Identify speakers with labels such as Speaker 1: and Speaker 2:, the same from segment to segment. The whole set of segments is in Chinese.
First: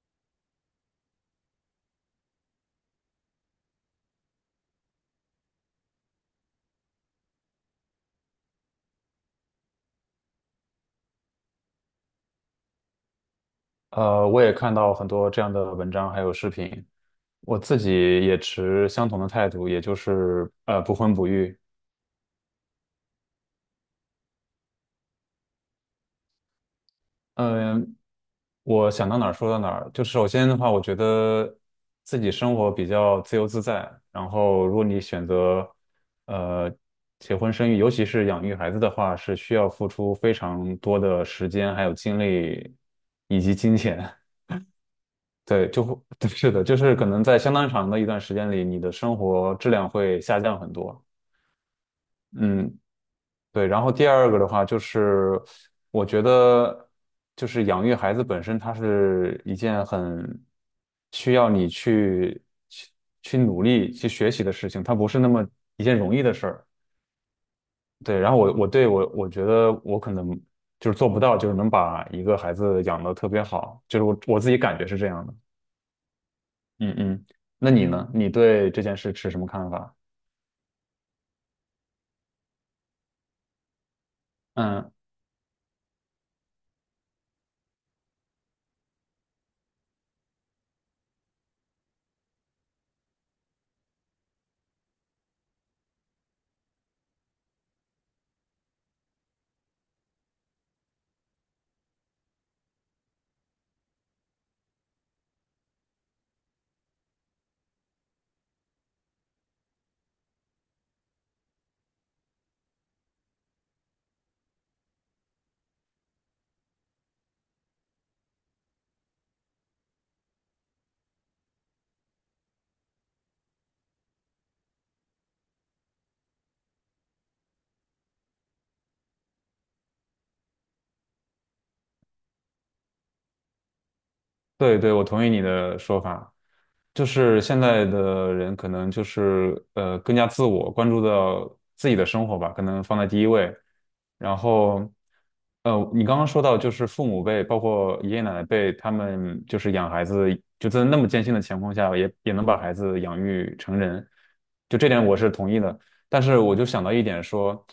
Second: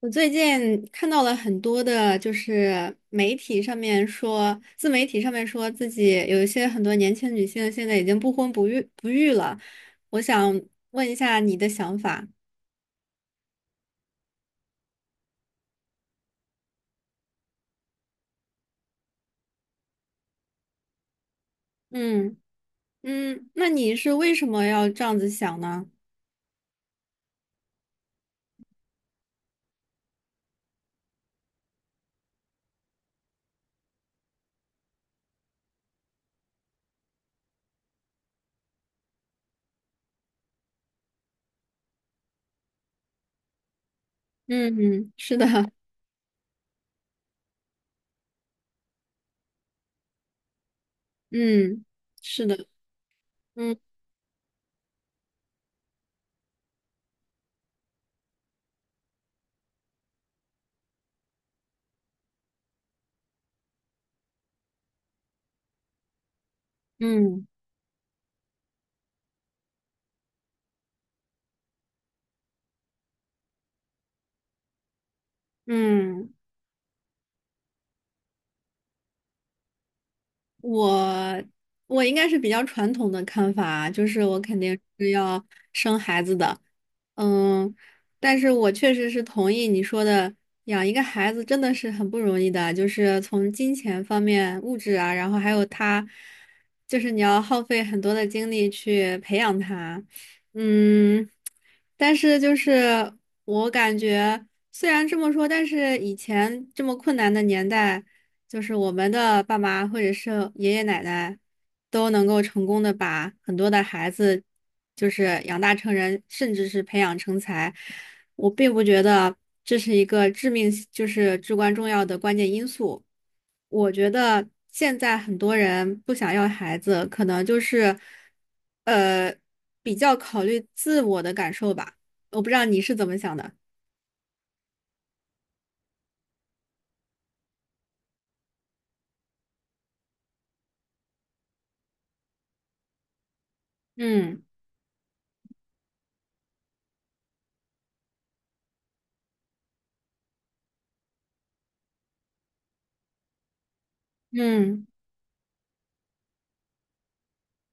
Speaker 1: 我最近看到了很多的，就是媒体上面说，自媒体上面说自己有一些很多年轻女性现在已经不婚不育了。我想问一下你的想法。
Speaker 2: 我也看到很多这样的文章还有视频，我自己也持相同的态度，也就是不婚不育。
Speaker 1: 嗯嗯，那你是为什么要这样子想呢？
Speaker 2: 嗯，我想到哪儿说到哪儿。就首先的话，我觉得自己生活比较自由自在。然后，如果你选择呃结婚生育，尤其是养育孩子的话，是需要付出非常多的时间、还有精力以及金钱。
Speaker 1: 嗯，嗯是的，
Speaker 2: 对，就会，对是的，就是可能在相当长的一段时间里，你的生活质量会下降很多。
Speaker 1: 嗯，是的，
Speaker 2: 嗯，对。
Speaker 1: 嗯
Speaker 2: 然后第二个的话，就是我觉得，就是养育孩子本身，它是一件很需要你去去努力去学习的事情，它不是那么一件容易的事儿。
Speaker 1: 嗯
Speaker 2: 对，然后我觉得我可能就是做不到，就是能把一个孩子养得特别好，就是我自己感觉是这样的。
Speaker 1: 嗯。
Speaker 2: 嗯嗯，那你呢？你对这件事持什么看法？
Speaker 1: 我我应该是比较传统的看法啊，就是我肯定
Speaker 2: 嗯，
Speaker 1: 是要生孩子的，嗯，但是我确实是同意你说的，养一个孩子真的是很不容易的，就是从金钱方面、物质啊，然后还有他，就是你要耗费很多的精力去培养他，嗯，但是就是我感觉，虽然这么说，但是以前这么困难的年代，就是我们的爸妈或者是爷爷奶奶，都能够成功的把很多的孩子，就是养大成人，甚至是培养成才。我并不觉得这是一个致命，就是至关重要的关键因素。我觉得现在很多人不想要孩子，可能就是，呃，比较考虑自我的感受吧。我不知道你是怎么想的。
Speaker 2: 对对，我同意你的说法，就是现在的人可能就是更加自我，关注到自己的生活吧，可能放在第一位。然
Speaker 1: 嗯
Speaker 2: 后，你刚刚说到就是父母辈，包括爷爷奶奶辈，他们就是养孩子，就在那么艰辛的情况下，也能把孩子养育成人，就
Speaker 1: 嗯，
Speaker 2: 这点我是同意的。但是我就想到一点说，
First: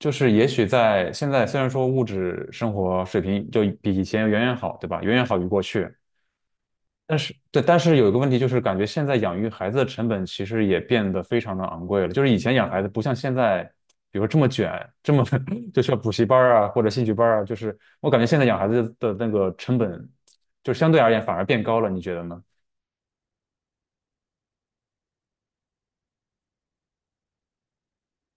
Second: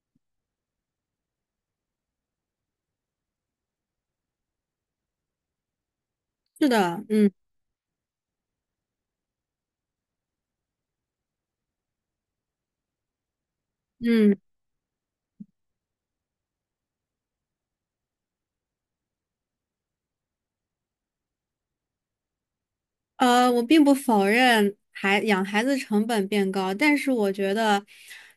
Speaker 2: 就是也许在现在虽然说物质生活水平就比以前远远好，对吧？远远好于过去。
Speaker 1: 是的，
Speaker 2: 但
Speaker 1: 嗯
Speaker 2: 是对，但是有一个问题就是，感觉现在养育孩子的成本其实也变得非常的昂贵了。就是以前养孩子不像现在，比如说
Speaker 1: 嗯。
Speaker 2: 这么卷，这么 就需要补习班儿啊或者兴趣班儿啊。就是我感觉现在养孩子的那个成本，就相对而言反而变高了，你觉得呢？
Speaker 1: 我并不否认养孩子成本变高，但是我觉得，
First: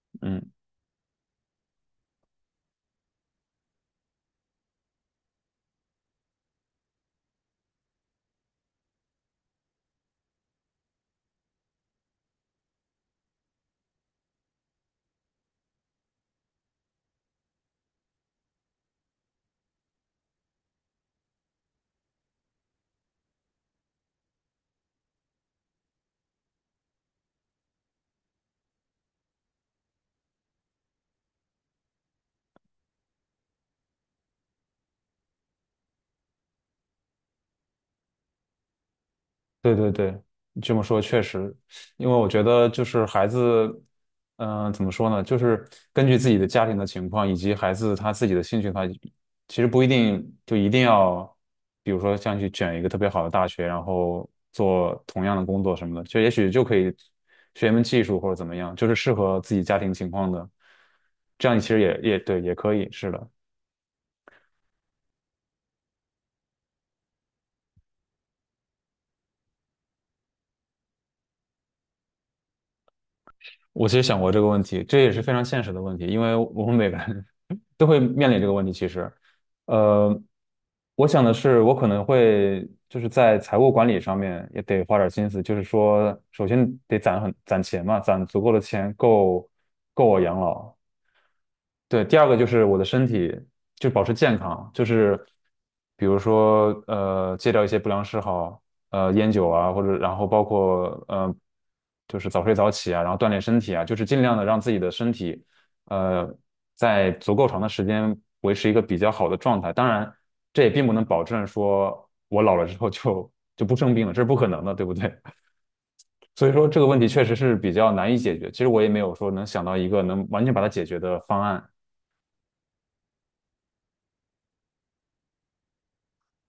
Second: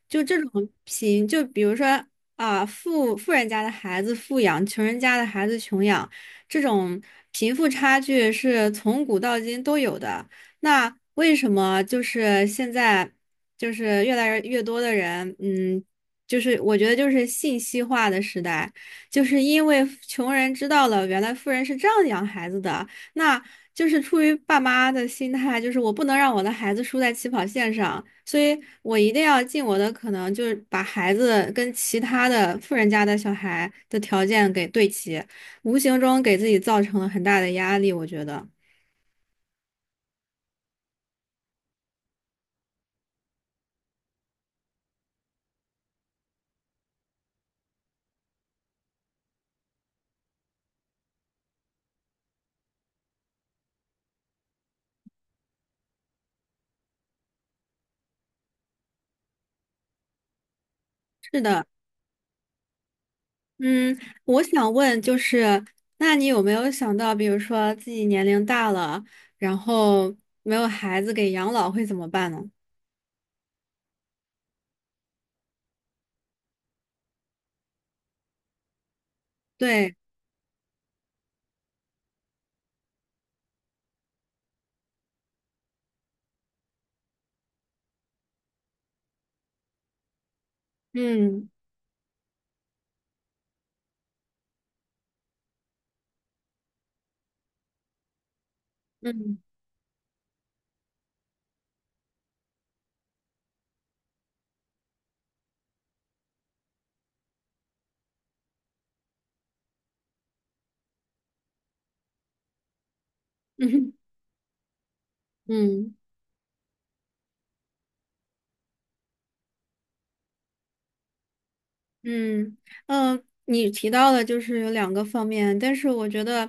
Speaker 1: 就这
Speaker 2: 嗯
Speaker 1: 种贫，就比如说啊，富人家的孩子富养，穷人家的孩子穷养，这种贫富差距是从古到今都有的。那为什么就是现在就是越来越多的人，嗯，就是我觉得就是信息化的时代，就是因为穷人知道了原来富人是这样养孩子的。那就是出于爸妈的心态，就是我不能让我的孩子输在起跑线上，所以我一定要尽我的可能，就是把孩子跟其他的富人家的小孩的条件给对齐，无形中给自己造成了很大的压力，我觉得
Speaker 2: 对对对，这么说确实，因为我觉得就是孩子，怎么说呢，就是根据自己的家庭的情况以及孩子他自己的兴趣他其实不一定就一定要，比如说像去卷一个特别好的大学，然后做同样的工作什么的，就也许就可以学一门技术或者怎么样，就是适合自己家庭情况的，
Speaker 1: 是
Speaker 2: 这样
Speaker 1: 的。
Speaker 2: 其实也对，也可以，是的。
Speaker 1: 嗯，我想问就是，那你有没有想到，比如说自己年龄大了，然后没有孩子给养老会怎么办呢？
Speaker 2: 我其实想过这个问题，这也是非常现实的问题，因为我们每个人 都会面临这个问题。其实，
Speaker 1: 对，
Speaker 2: 呃，我想的是，我可能会就是在财务管理上面也得花点心思，就是说，首先得攒攒钱嘛，攒足够的钱够我养老，
Speaker 1: 嗯
Speaker 2: 对，第二个就是我的身体就保持健康，就是比如说戒掉一些不良嗜好，烟
Speaker 1: 嗯
Speaker 2: 酒啊，或者然后包括就是早睡早起啊，然后锻炼身体啊，就是尽量的让自己的身体呃在足够长的时间维持一个比较好的状态。当然，这也并不能保证说我老了之后就不
Speaker 1: 嗯
Speaker 2: 生病了，这是不可能的，对不对？
Speaker 1: 嗯。
Speaker 2: 所以说这个问题确实是比较难以解决。其实我也没有说能想到一个能完全把它解决的方案。
Speaker 1: 嗯嗯，你提到的就是有两个方面，但是我觉得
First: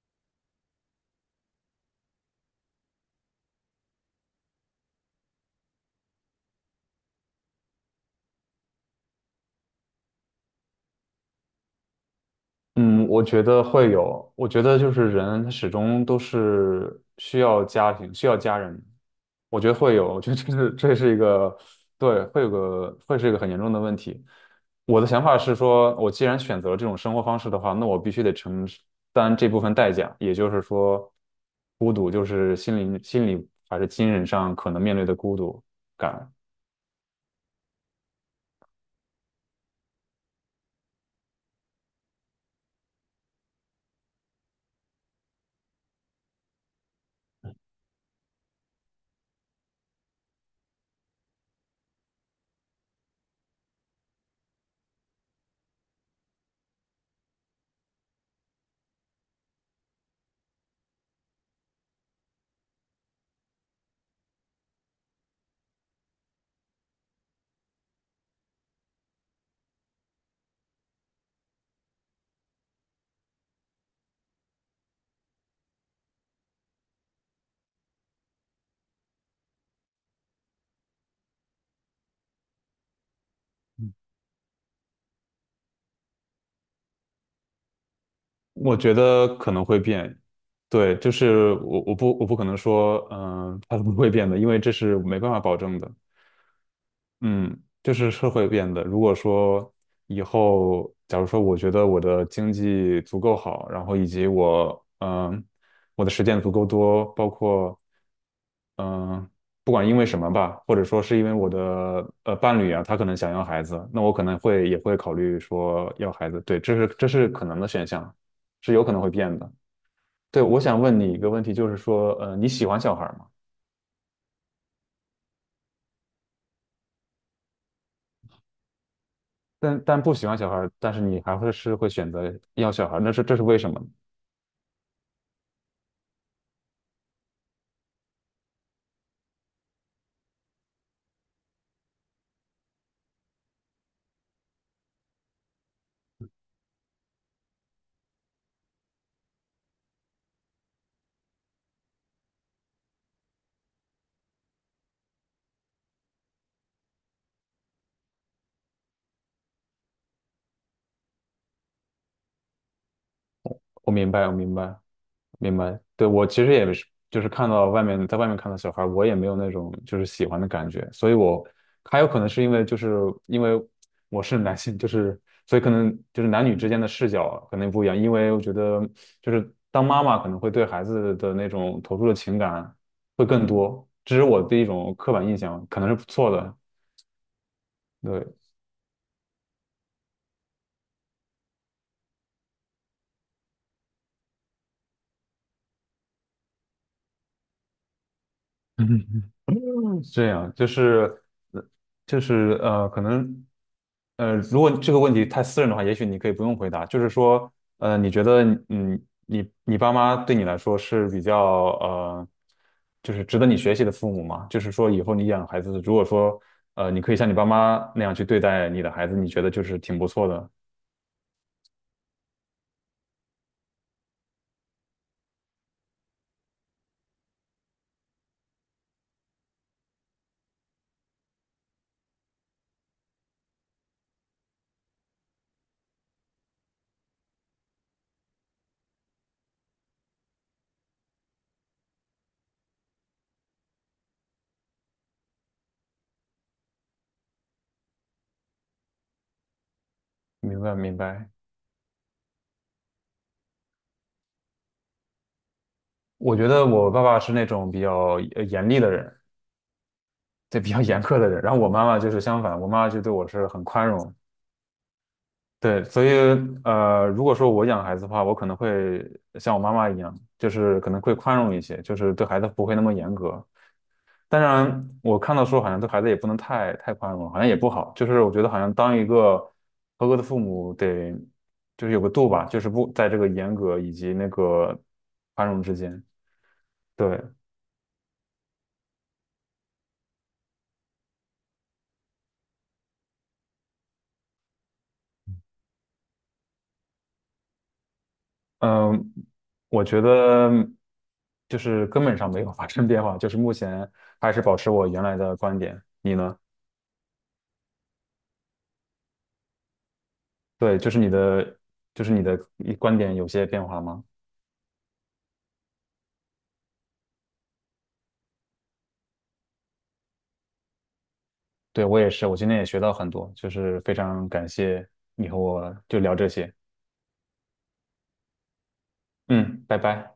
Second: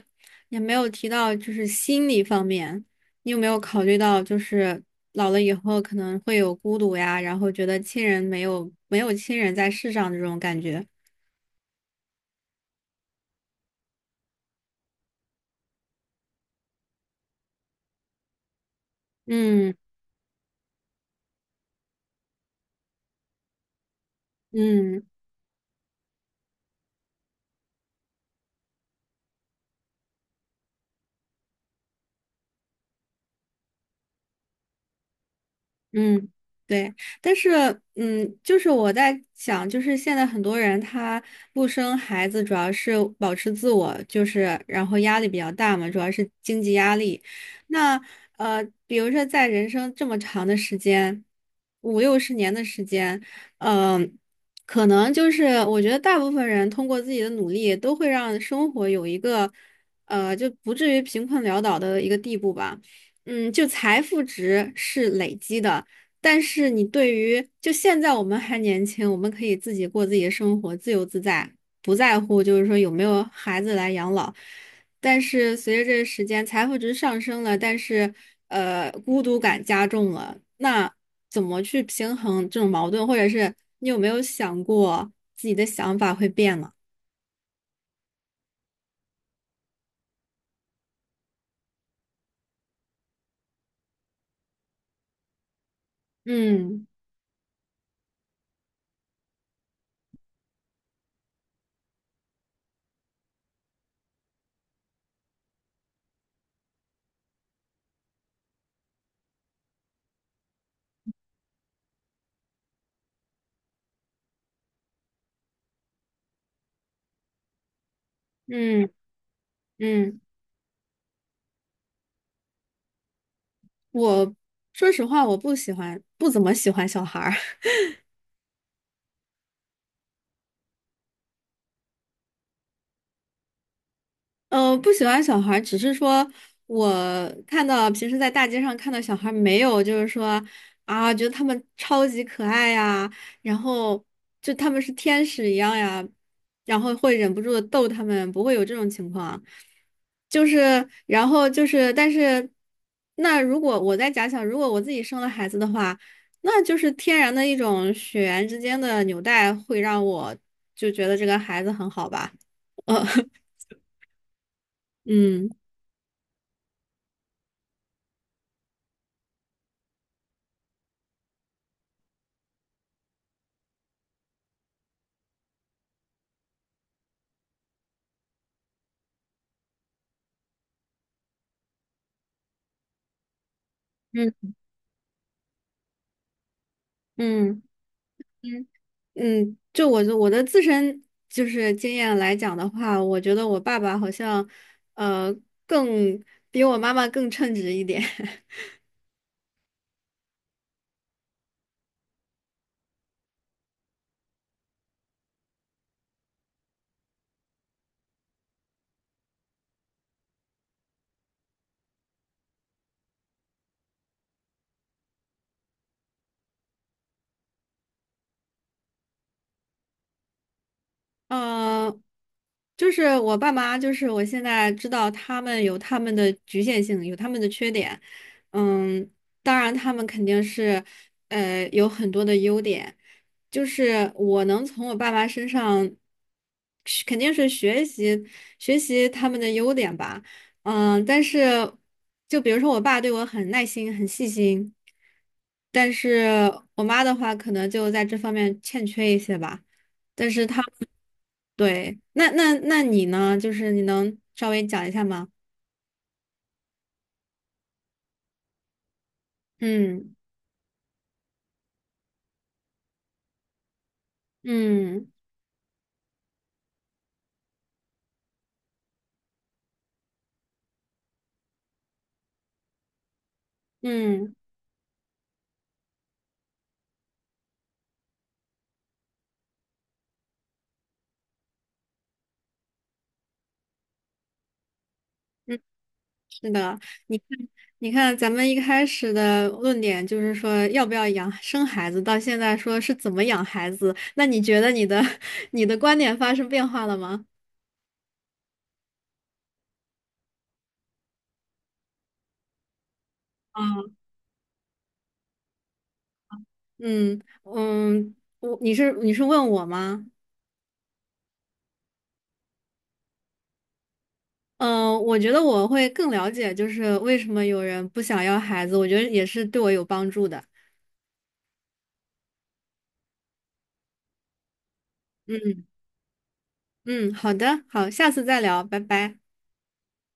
Speaker 1: 也没有提到就是心理方面。你有没有考虑到，就是老了以后可能会有孤独呀，然后觉得亲人没有没有亲人在世上的这种感觉？
Speaker 2: 嗯，我觉得会有，我觉得就是人他始终都是需要家庭，需要家人，我觉
Speaker 1: 嗯
Speaker 2: 得会有，我觉得这是一个，对，会是一个很严重的问题。我
Speaker 1: 嗯。
Speaker 2: 的想法是说，我既然选择了这种生活方式的话，那我必须得承担这部分代价，也就是说，孤独就是心理还是精神上可能面对的孤独
Speaker 1: 嗯，
Speaker 2: 感。
Speaker 1: 对，但是，嗯，就是我在想，就是现在很多人他不生孩子，主要是保持自我，就是然后压力比较大嘛，主要是经济压力。那比如说在人生这么长的时间，五六十年的时间，嗯、可能就是我觉得大部分人通过自己的努力，都会让生活有一个就不至于贫困潦倒的一个地步吧。嗯，就财富值是累积的。但是你对于就现在我们还年轻，我们可以自己过自己的生活，自由自在，不在乎就是说有没有孩子来养老。但是随着这个时间，财富值上升了，但是孤独感加重了，那怎么去平衡这种矛盾，或者是你有没有想过自己的想法会变了？
Speaker 2: 我觉得可能会变，对，就是我我不我不可能说，它不会变的，因为这是没办法保证的，
Speaker 1: 嗯
Speaker 2: 嗯，就是会变的。如果说以后，假如说我觉得我的经济足够好，然后以及我，我的时间足够多，包括，嗯、不管因为什么吧，或者说是因为我的伴侣啊，他可能想要孩子，那我可能会也会考虑说要孩子，对，这是可能的选项，是有
Speaker 1: 嗯
Speaker 2: 可能会变的。
Speaker 1: 嗯，
Speaker 2: 对，我想问你一个问题，就是说，你喜欢小孩儿吗？
Speaker 1: 我说实话，我不喜欢，不怎么喜欢小孩儿。
Speaker 2: 但不喜欢小孩儿，但是你还会选择要小孩儿，这是为什么呢？
Speaker 1: 嗯，不喜欢小孩儿只是说我看到平时在大街上看到小孩儿没有，就是说啊，觉得他们超级可爱呀，然后就他们是天使一样呀，然后会忍不住的逗他们，不会有这种情况。就是，然后就是，但是那如果我在假想，如果我自己生了孩子的话，那就是天然的一种血缘之间的纽带，会让我就觉得这个孩子很好吧，呃，
Speaker 2: 我明白，我明白，
Speaker 1: 嗯。
Speaker 2: 明白。对，我其实也是，就是看到外面，在外面看到小孩儿我也没有那种就是喜欢的感觉，所以我还有可能是因为因为我是男性，就是所以可能就是男女之间的视角可能不一样，因为我觉得就是当妈妈可能会对孩子的那种投入的情感会更多，这是我
Speaker 1: 嗯
Speaker 2: 的一种刻板印象，可能是不错的。
Speaker 1: 嗯
Speaker 2: 对，
Speaker 1: 嗯嗯，就我的自身就是经验来讲的话，我觉得我爸爸好像呃更比我妈妈更称职一点。
Speaker 2: 这样就是呃就是可能如果这个问题太私人的话，也许你可以不用回答。就是说，你觉得嗯，你爸妈对你来说是比较呃，就是值得你学习的父母吗？就是说，以后你养孩子，如果说你可以像你爸妈那样去对待你的孩子，你觉得就是挺不错的。
Speaker 1: 嗯，就是我爸妈，就是我现在知道他们有他们的局限性，有他们的缺点。嗯，当然他们肯定是，有很多的优点。就是我能从我爸妈身上，是肯定是学习学习他们的优点吧。嗯，但是就比如说我爸对我很耐心、很细心，但是我妈的话可能就在这方面欠缺一些吧。但是
Speaker 2: 明
Speaker 1: 他。
Speaker 2: 白，明白。
Speaker 1: 对，那你呢？就是你能稍微讲一下吗？
Speaker 2: 我觉得我爸爸是那种比较严厉的人，
Speaker 1: 嗯
Speaker 2: 对，比较严苛的人。然后我妈妈就是相反，我妈妈就对我是很宽容，
Speaker 1: 嗯
Speaker 2: 对，所以如果说我养孩子的话，我可能会像我妈妈一样，就是可能会宽容一些，就是对孩子不会那么严格。
Speaker 1: 嗯
Speaker 2: 当然，我看到说好像对孩子也不能太宽容，好像也不好。就是我觉得好像当一个合格的父母得就是有个度吧，就是不在这个严格以及那个宽
Speaker 1: 嗯，
Speaker 2: 容之间。
Speaker 1: 是的，你
Speaker 2: 对，
Speaker 1: 看，你看，咱们一开始的论点就是说要不要养生孩子，到现在说是怎么养孩子，那你觉得你的 你的观点发生变化了吗？
Speaker 2: 嗯，我觉得就是根本上没有发生变化，就是目
Speaker 1: 啊，
Speaker 2: 前还是保持我原来的观点。你呢？
Speaker 1: 嗯嗯，我你是你是问我吗？
Speaker 2: 对，就是你的，就是你的一观点有些变化吗？
Speaker 1: 嗯，我觉得我会更了解，就是为什么有人不想要孩子，我觉得也是对我有帮助的。
Speaker 2: 对，我也是，我今天也学到很多，就是非常感谢你和
Speaker 1: 嗯
Speaker 2: 我就聊这些。
Speaker 1: 嗯，好的，好，下次再聊，拜拜。
Speaker 2: 嗯，拜拜。